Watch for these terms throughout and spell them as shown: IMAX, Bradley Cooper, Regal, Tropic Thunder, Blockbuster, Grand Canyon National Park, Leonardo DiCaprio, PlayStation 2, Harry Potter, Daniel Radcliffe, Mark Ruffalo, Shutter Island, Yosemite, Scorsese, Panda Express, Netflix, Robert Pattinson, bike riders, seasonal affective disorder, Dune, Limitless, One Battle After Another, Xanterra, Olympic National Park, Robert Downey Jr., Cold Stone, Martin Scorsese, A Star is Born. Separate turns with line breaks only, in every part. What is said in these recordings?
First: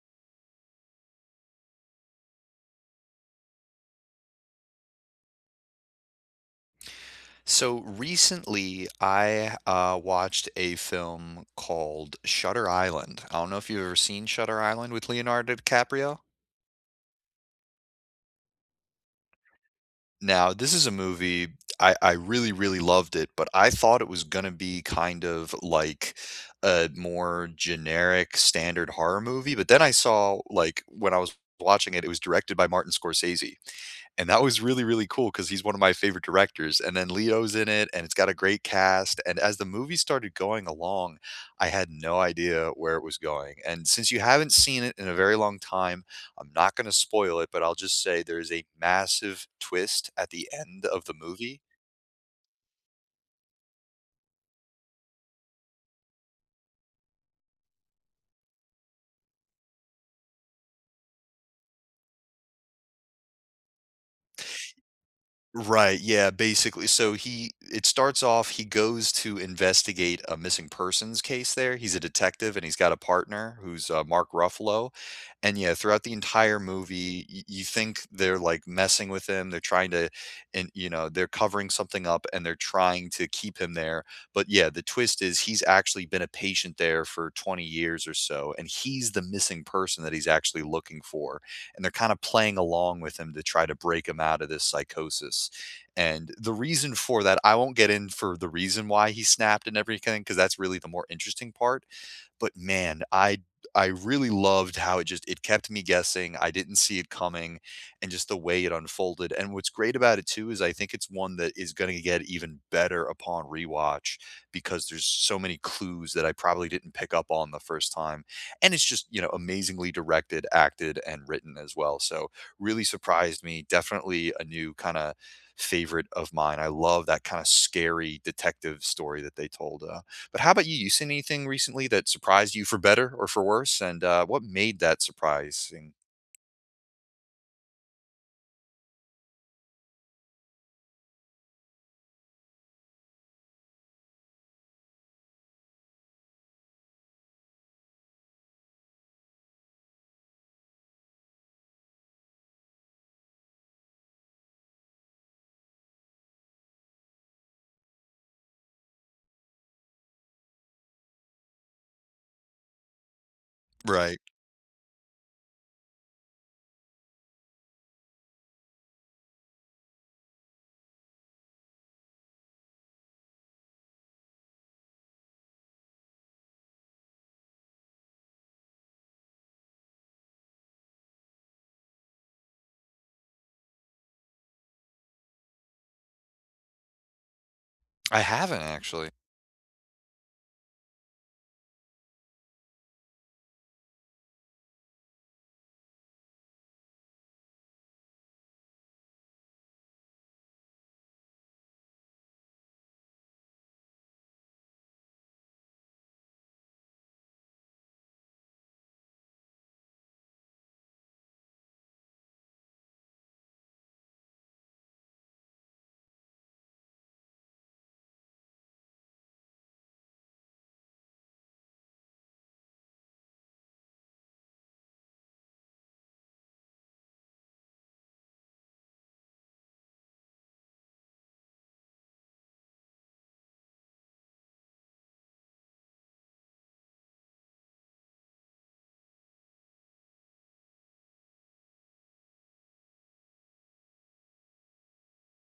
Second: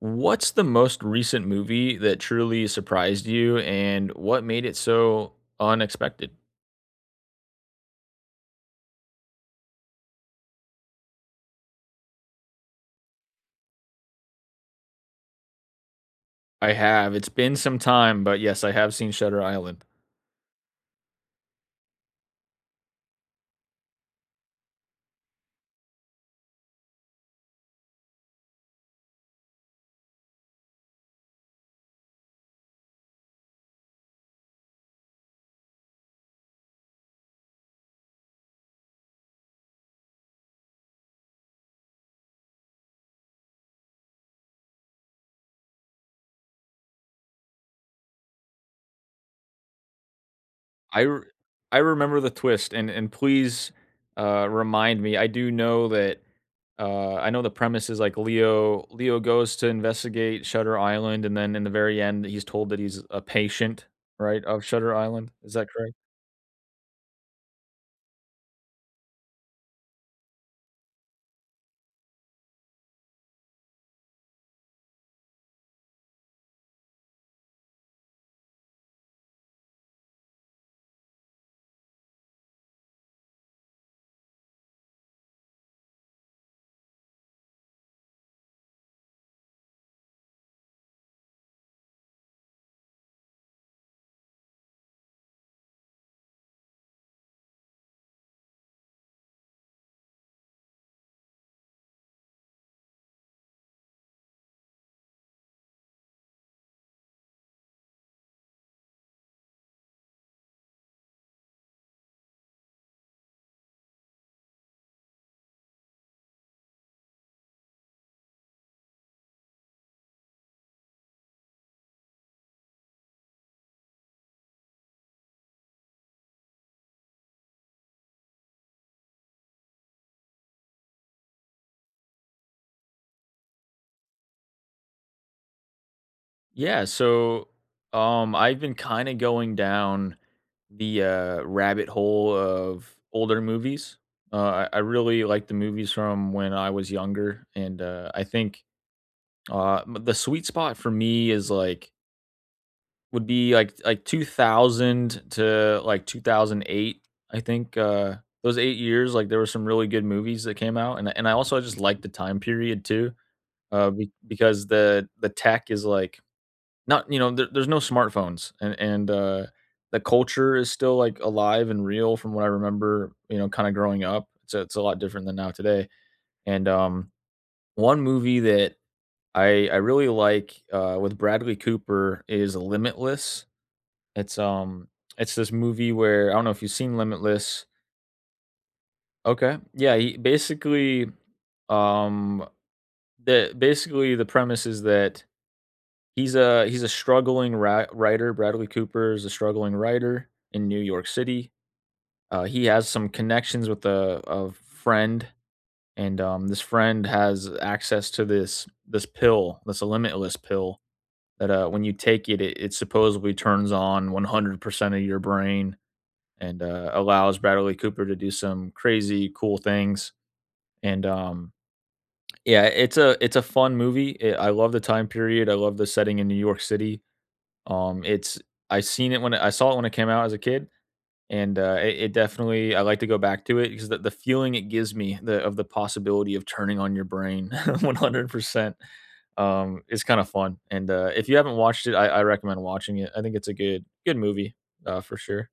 What's the most recent movie that truly surprised you and what made it so unexpected?
So recently, I watched a film called Shutter Island. I don't know if you've ever seen Shutter Island with Leonardo DiCaprio.
I have. It's been some time, but yes, I have seen Shutter Island.
Now, this is a movie I really, really loved it, but I thought it was going to be kind of like a more generic standard horror movie. But then I saw, like, when I was watching it, it was directed by Martin Scorsese. And that was really, really cool because he's one of my favorite directors. And then Leo's in it, and it's got a great cast. And as the movie started going along, I had no idea where it was going. And since you haven't seen it in a very long time, I'm not going to spoil it, but I'll just say there is a massive twist at the end of
I
the
r-
movie.
I remember the twist and please, remind me. I do know that, I know the premise is like Leo goes to investigate Shutter Island, and then in the very end he's told that he's a patient, right, of Shutter Island. Is that correct?
Right, yeah, basically. So he it starts off, he goes to investigate a missing persons case there. He's a detective and he's got a partner who's Mark Ruffalo. And yeah, throughout the entire movie, you think they're like messing with him. They're trying to, and you know, they're covering something up and they're trying to keep him there. But yeah, the twist is he's actually been a patient there for 20 years or so, and he's the missing person that he's actually looking for, and they're kind of playing along with him to try to break him out of this psychosis. And the reason for that, I won't get in for the reason why he snapped and everything, because that's really the more interesting part. But man, I really loved how it just it kept me guessing. I didn't see it coming and just the way it unfolded. And what's great about it too is I think it's one that is going to get even better upon rewatch because there's so many clues that I probably didn't pick up on the first time. And it's just, you know, amazingly directed, acted and written as well. So really surprised me. Definitely a new kind of favorite of mine. I love that kind of scary detective story that they told. But how about you? You seen anything recently that surprised you for better or for worse? And what made that surprising?
Yeah, so I've been kind of going down the rabbit hole of older movies. I really like the movies from when I was younger, and I think the sweet spot for me is would be like 2000 to like 2008. I think those 8 years, like there were some really good movies that came out. And I also just like the time period too,
Right.
because the tech is like not, you know, there there's no smartphones, and the culture is still, like, alive and real from what I remember, you know, kinda growing up. It's a lot different than now today, and one movie that I really like, with Bradley Cooper, is Limitless. It's, um it's this movie where I don't know if you've seen Limitless.
I haven't actually.
Okay. Yeah, he basically, um the premise is that he's a struggling ra writer. Bradley Cooper is a struggling writer in New York City. He has some connections with a friend, and, this friend has access to this pill, this limitless pill that, when you take it, it supposedly turns on 100% of your brain and, allows Bradley Cooper to do some crazy cool things, and, yeah, it's a fun movie. I love the time period. I love the setting in New York City. It's I saw it when it came out as a kid, and it, it definitely I like to go back to it because the feeling it gives me the of the possibility of turning on your brain 100% is kind of fun. And if you haven't watched it, I recommend watching it. I think it's a good movie, for sure.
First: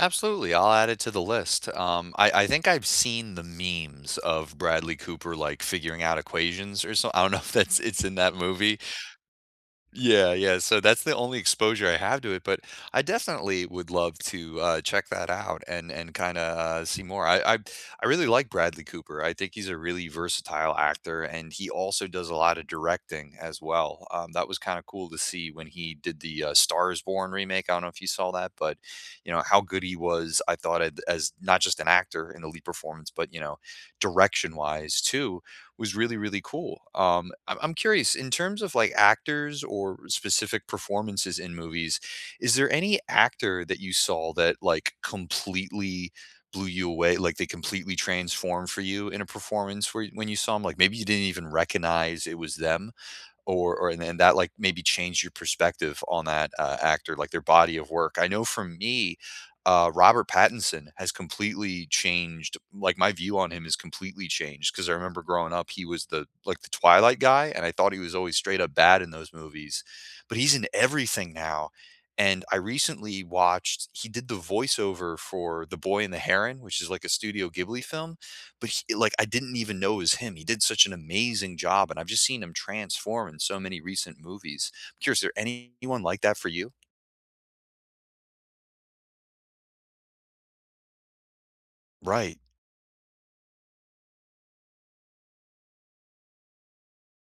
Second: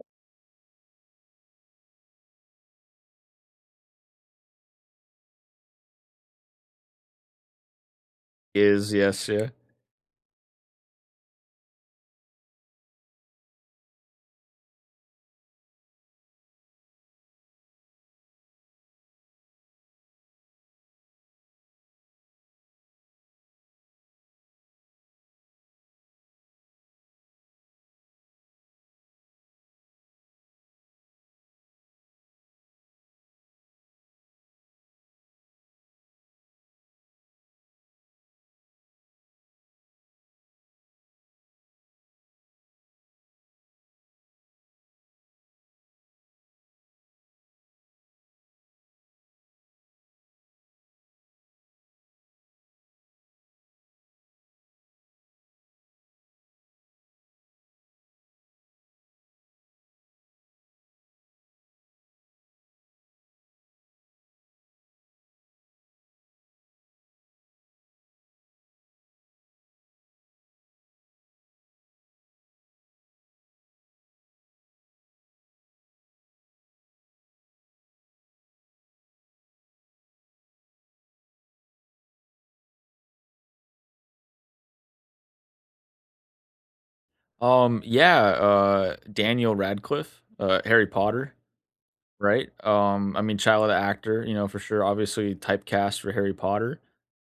Absolutely. I'll add it to the list. I think I've seen the memes of Bradley Cooper like figuring out equations or something. I don't know if that's it's in that movie.
Is yes yeah.
Yeah, yeah. So that's the only exposure I have to it, but I definitely would love to check that out and kind of see more. I really like Bradley Cooper. I think he's a really versatile actor, and he also does a lot of directing as well. That was kind of cool to see when he did the Star is Born remake. I don't know if you saw that, but you know how good he was. I thought as not just an actor in the lead performance, but you know direction wise too was really really cool. I'm curious in terms of like actors or specific performances in movies. Is there any actor that you saw that like completely blew you away, like they completely transformed for you in a performance where when you saw them, like maybe you didn't even recognize it was them? Or and then that like maybe changed your perspective on that actor, like their body of work. I know for me, Robert Pattinson has completely changed. Like my view on him is completely changed because I remember growing up, he was the like the Twilight guy, and I thought he was always straight up bad in those movies, but he's in everything now. And I recently watched he did the voiceover for The Boy and the Heron, which is like a Studio Ghibli film, but he like, I didn't even know it was him. He did such an amazing job, and I've just seen him transform in so many recent movies. I'm curious, is there anyone like that for you?
Yeah, Daniel Radcliffe, Harry Potter,
Right.
right? I mean, child actor, you know, for sure. Obviously, typecast for Harry Potter,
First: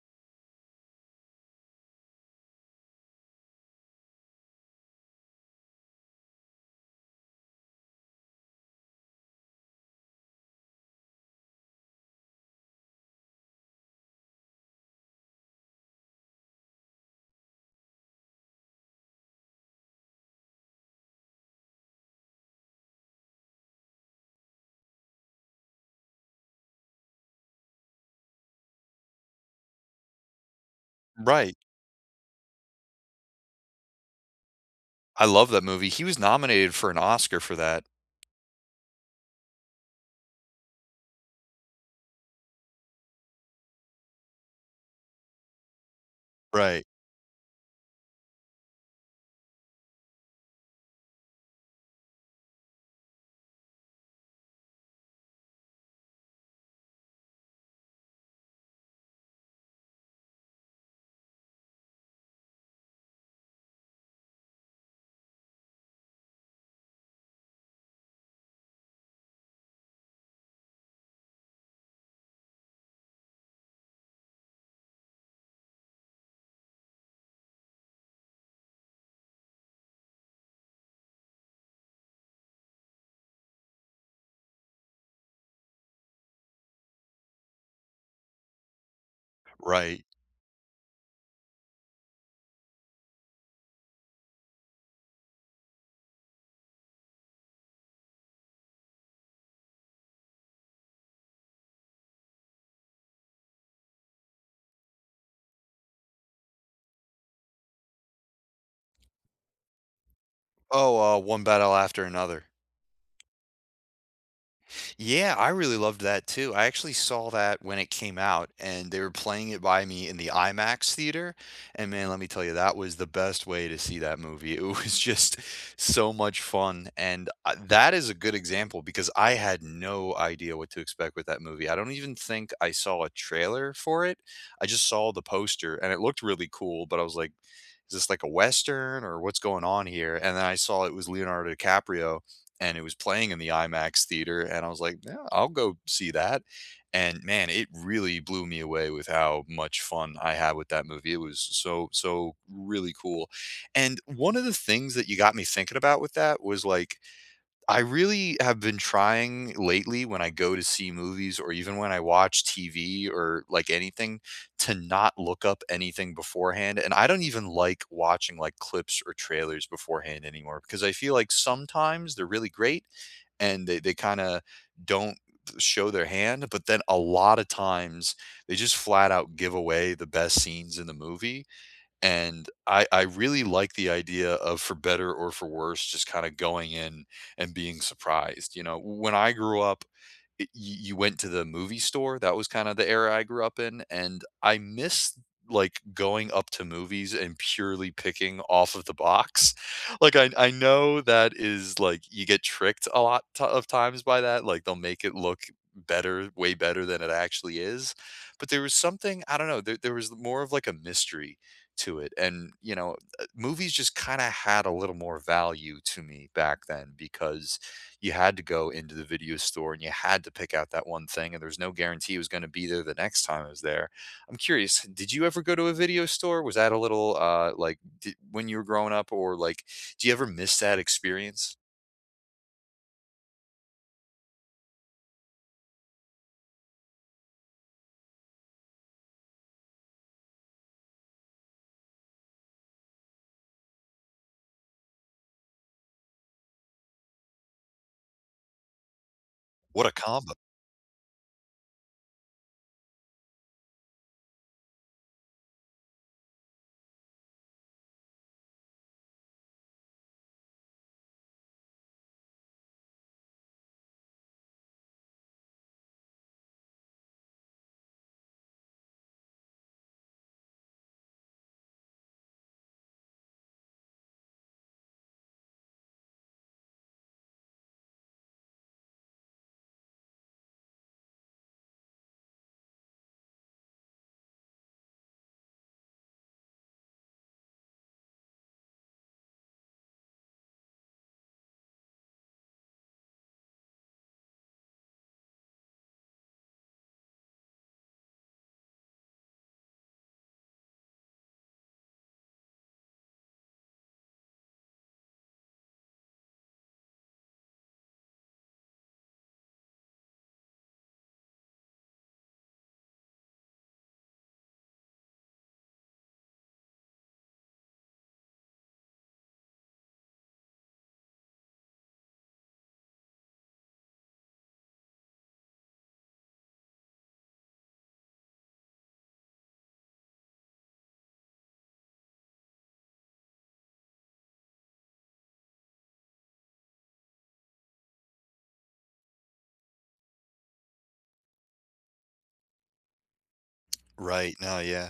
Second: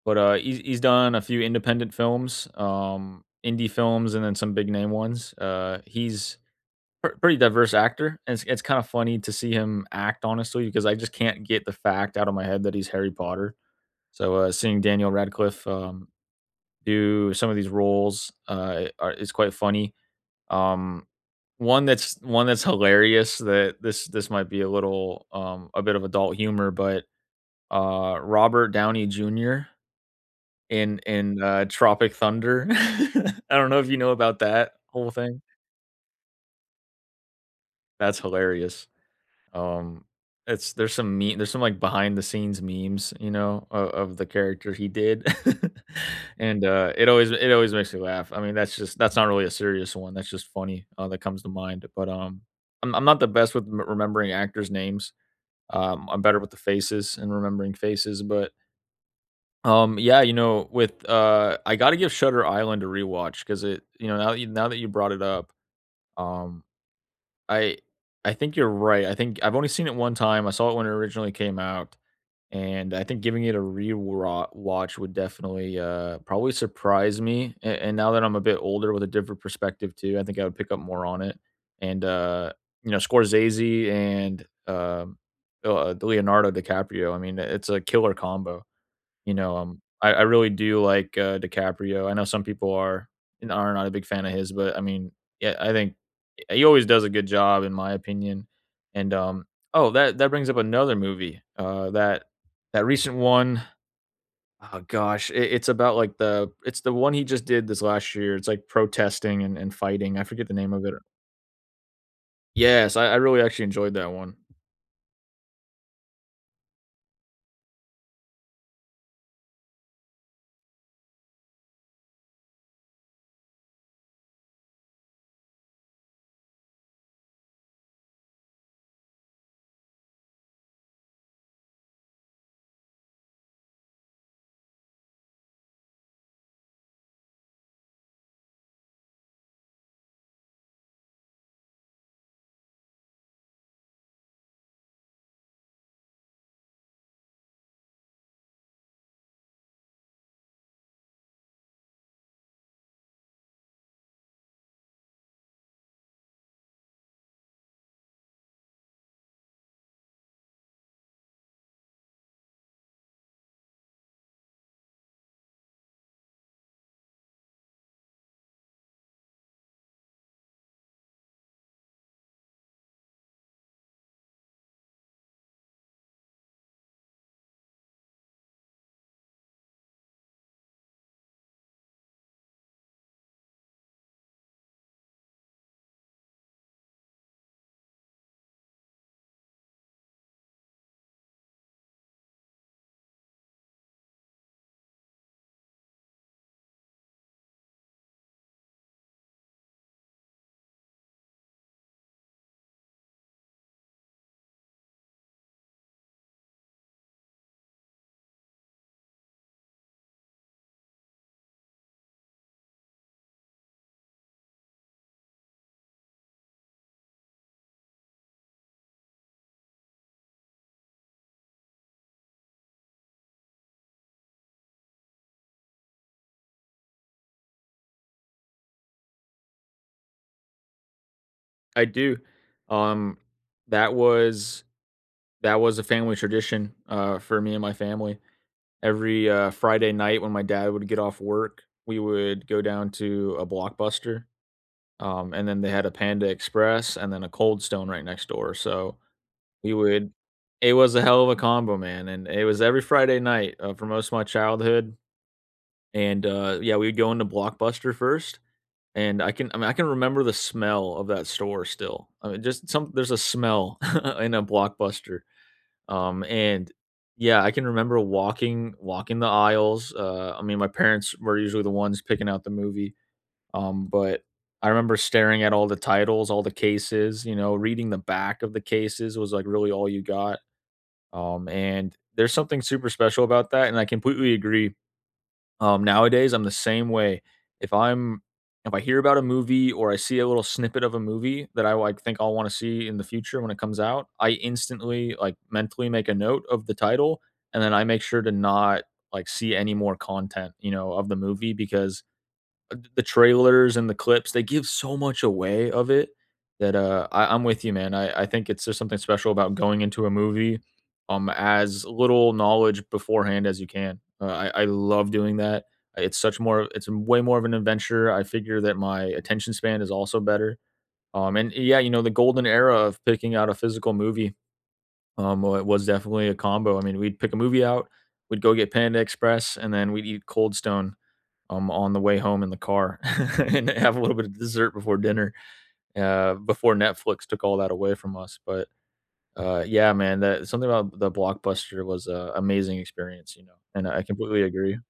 but he's done a few independent films, indie films, and then some big name ones. He's pretty diverse actor, and it's kind of funny to see him act, honestly, because I just can't get the fact out of my head that he's Harry Potter. So, seeing Daniel Radcliffe, do some of these roles, is quite funny. Um, one that's hilarious, that this might be a little, a bit of adult humor, but, Robert Downey Jr. in in,
Right.
uh, Tropic Thunder. I don't know if you know about that whole
I
thing.
love that movie. He was nominated for an Oscar for that.
That's hilarious. Um, it's there's some me there's some, like, behind the scenes memes, you know, of the character he did. And,
Right.
it always makes me laugh. I mean, that's not really a serious one, that's just funny, that comes to mind, but, I'm not the best with m remembering actors' names. I'm better with the faces and remembering faces, but yeah, you know, with I got to give Shutter Island a rewatch because it, you know, now that you brought it up, um, I think you're right. I think I've only seen it one time. I saw it when it originally came out, and I think giving it a re-watch would definitely probably surprise me. And now that I'm a bit older with a different perspective too, I think I would pick up more on it. And you know, Scorsese and Leonardo DiCaprio. I mean, it's a killer combo. You know,
Right.
I really do like, DiCaprio. I know some people are and are not a big fan of his, but I mean, yeah, I think, he always does a good job in my opinion, and oh, that brings up another movie, that recent one. Oh gosh, it's about, like, the it's the one he just did this last year, it's, like, protesting and fighting. I forget the name of it.
Oh, One Battle After Another.
Yes, I really actually enjoyed that one.
Yeah, I really loved that too. I actually saw that when it came out and they were playing it by me in the IMAX theater. And man, let me tell you, that was the best way to see that movie. It was just so much fun. And that is a good example because I had no idea what to expect with that movie. I don't even think I saw a trailer for it. I just saw the poster and it looked really cool, but I was like, is this like a Western or what's going on here? And then I saw it was Leonardo DiCaprio and it was playing in the IMAX theater, and I was like, "Yeah, I'll go see that." And man, it really blew me away with how much fun I had with that movie. It was so so really cool. And one of the things that you got me thinking about with that was like I really have been trying lately when I go to see movies or even when I watch TV or like anything to not look up anything beforehand. And I don't even like watching like clips or trailers beforehand anymore because I feel like sometimes they're really great and they kind of don't show their hand. But then a lot of times they just flat out give away the best scenes in the movie. And I really like the idea of for better or for worse, just kinda going in and being surprised, you know? When I grew up, I you you went to the movie store, that was kinda the era I grew up in, and I miss, like, going up to movies and purely picking off of the box. Like, I know that is, like you get tricked a lot t of times by that, like, they'll make it look better way better than it actually is, but there was something I don't know, there was more of, like, a mystery to it. And, you know, movies just kind of had a little more value to me back then because you had to go into the video store and you had to pick out that one thing, and there's no guarantee it was going to be there the next time I was there. I'm curious, did you ever go to a video store? Was that a little like di when you were growing up, or like, do you ever miss that experience?
I do. Um, that was a family tradition, for me and my family. Every, Friday night when my dad would get off work, we would go down to a Blockbuster, and then they had a Panda Express and then a Cold Stone right next door, so we
What a
would
combo.
it was a hell of a combo, man, and it was every Friday night, for most of my childhood, and, yeah, we would go into Blockbuster first, and I mean, I can remember the smell of that store still. I mean, just some there's a smell in a Blockbuster, and yeah, I can remember walking the aisles. I mean, my parents were usually the ones picking out the movie. But I remember staring at all the titles, all the cases. You know, reading the back of the cases was like really all you got. And there's something super special about that, and I completely agree. Nowadays, I'm the same way. If I'm if I hear about a movie or I see a little snippet of a movie that I like think I'll want to see in the future when it comes out, I instantly like mentally make a note of the title, and then I make sure to not like see any more content, you know, of the movie, because the trailers and the clips, they give so much away of it, that, I'm with you, man. I think it's just something special about going into a movie, as little knowledge beforehand as you can. I love doing that. It's way more of an adventure. I figure that my attention span is also better. And yeah, you know, the golden era of picking out a physical movie, wa was definitely a combo. I mean, we'd pick a movie out, we'd go get Panda Express, and then we'd eat Cold Stone, on the way home in the car, and have a little bit of dessert before dinner, before Netflix took all that away from us. But yeah, man, that something about the Blockbuster was a amazing experience, you know, and I
Right.
completely
No,
agree.
yeah.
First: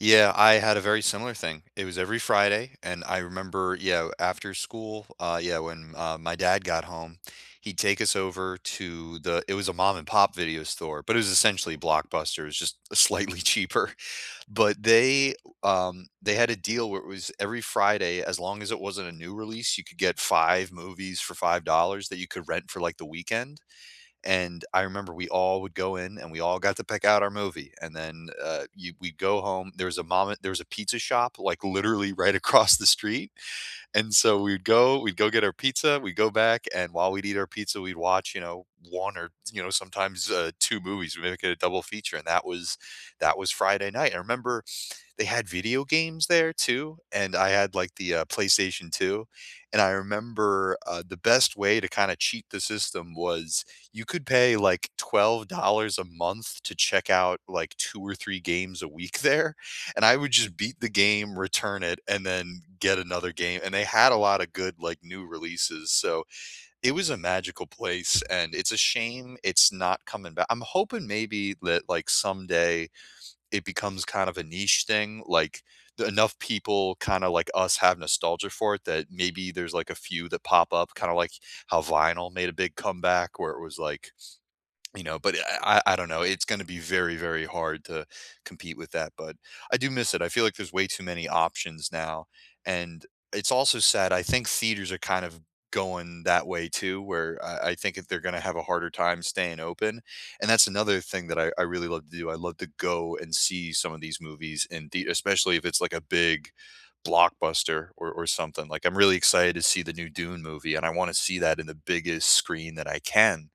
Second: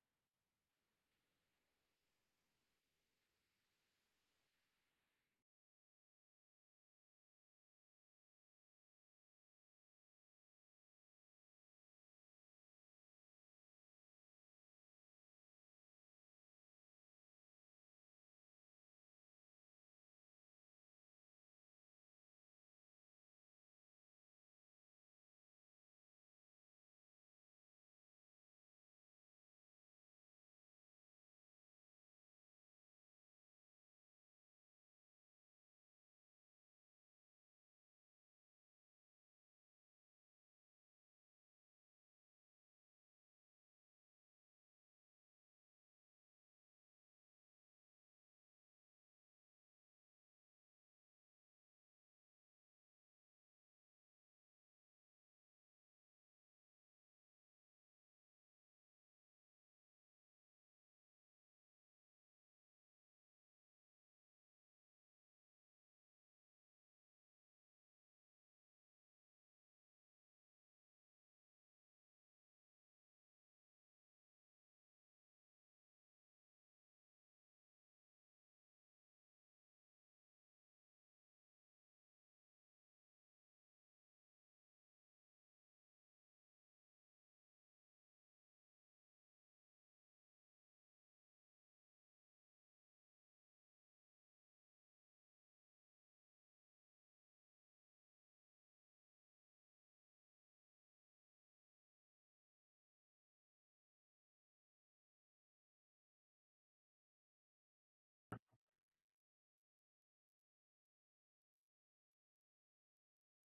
Yeah, I had a very similar thing. It was every Friday, and I remember, yeah, after school, when my dad got home, he'd take us over to the. It was a mom and pop video store, but it was essentially Blockbuster. It was just slightly cheaper, but they had a deal where it was every Friday, as long as it wasn't a new release, you could get five movies for $5 that you could rent for like the weekend. And I remember we all would go in and we all got to pick out our movie. And then we'd go home. There was a pizza shop like literally right across the street. And so we'd go get our pizza, we'd go back. And while we'd eat our pizza, we'd watch, you know, one or, you know, sometimes two movies. We make it a double feature. And that was Friday night. I remember they had video games there too, and I had like the PlayStation 2, and I remember, the best way to kinda cheat the system was you could pay like $12 a month to check out like 2 or 3 games a week there, and I would just beat the game, return it, and then get another game, and they had a lot of good, like, new releases, so it was a magical place, and it's a shame it's not coming back. I'm hoping maybe that, like, someday it becomes kind of a niche thing, like, the enough people kinda like us have nostalgia for it that maybe there's, like, a few that pop up, kinda like how vinyl made a big comeback where it was, like, you know, but I don't know, it's gonna be very, very hard to compete with that, but I do miss it, I feel like there's way too many options now, and it's also sad, I think theaters are kind of going that way too, where I think that they're gonna have a harder time staying open, and that's another thing that I really love to do, I love to go and see some of these movies in the especially if it's like a big blockbuster or something, like, I'm really excited to see the new Dune movie, and I wanna see that in the biggest screen that I can.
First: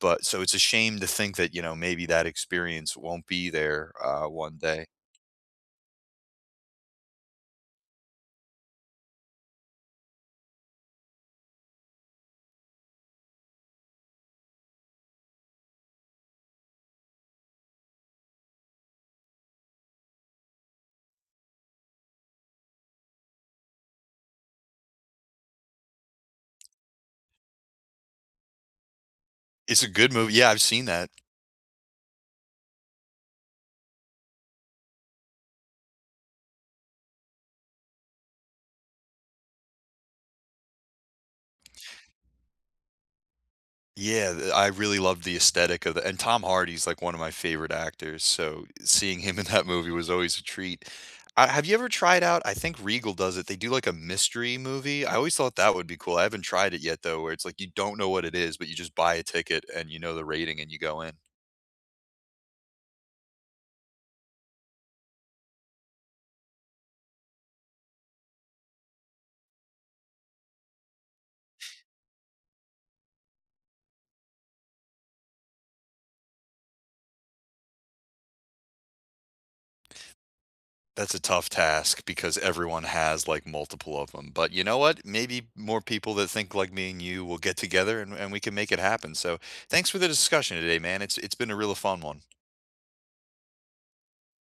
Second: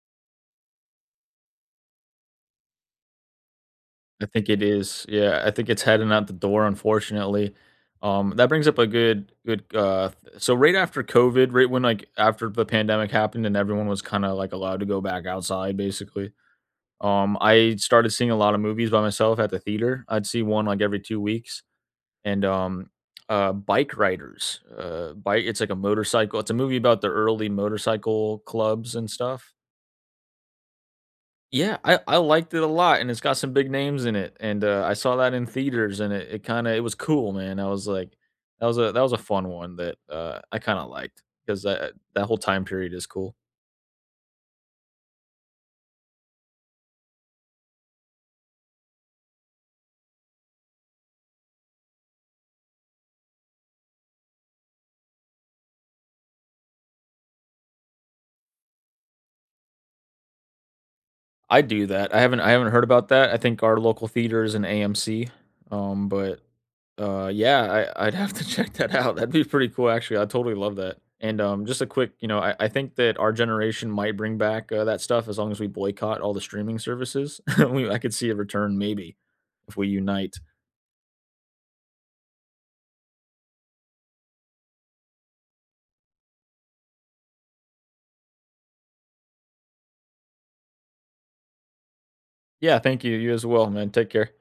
But so it's a shame to think that, you know, maybe that experience won't be there,
I think
one
it
day.
is. Yeah, I think it's heading out the door, unfortunately. That brings up a good, good. Th- So right after COVID, right when like after the pandemic happened and everyone was kind of like allowed to go back outside, basically. I started seeing a lot of movies by myself at the theater. I'd see one like every 2 weeks, and bike riders, bike it's like a motorcycle, it's a movie about the early motorcycle clubs and stuff.
It's a good movie. Yeah, I've seen that.
Yeah, I liked it a lot, and it's got some big names in it, and I saw that in theaters, and it kind of, it was cool, man. I was like, that was a fun one that, I kind of liked, because that whole time period is cool.
Yeah, th I really loved the aesthetic of the and Tom Hardy's, like, one of my favorite actors, so seeing him in that movie was always a treat. Have you ever tried out I think Regal does it, they do, like, a mystery movie? I always thought that would be cool. I haven't tried it yet, though, where it's like you don't know what it is, but you just buy a ticket and you know the rating and you go in.
I do that. I haven't heard about that. I think our local theater is an AMC. But Yeah, I'd have to check that out. That'd be pretty cool, actually. I totally love that. And just a quick, you know, I think that our generation might bring back, that stuff, as long as we boycott all the streaming services. I could see a return, maybe if we unite.
That's a tough task because everyone has like multiple of them. But you know what? Maybe more people that think like me and you will get together and we can make it happen. So thanks for the discussion today, man. It's been a real fun one.
Yeah, thank you. You as well, man. Take care.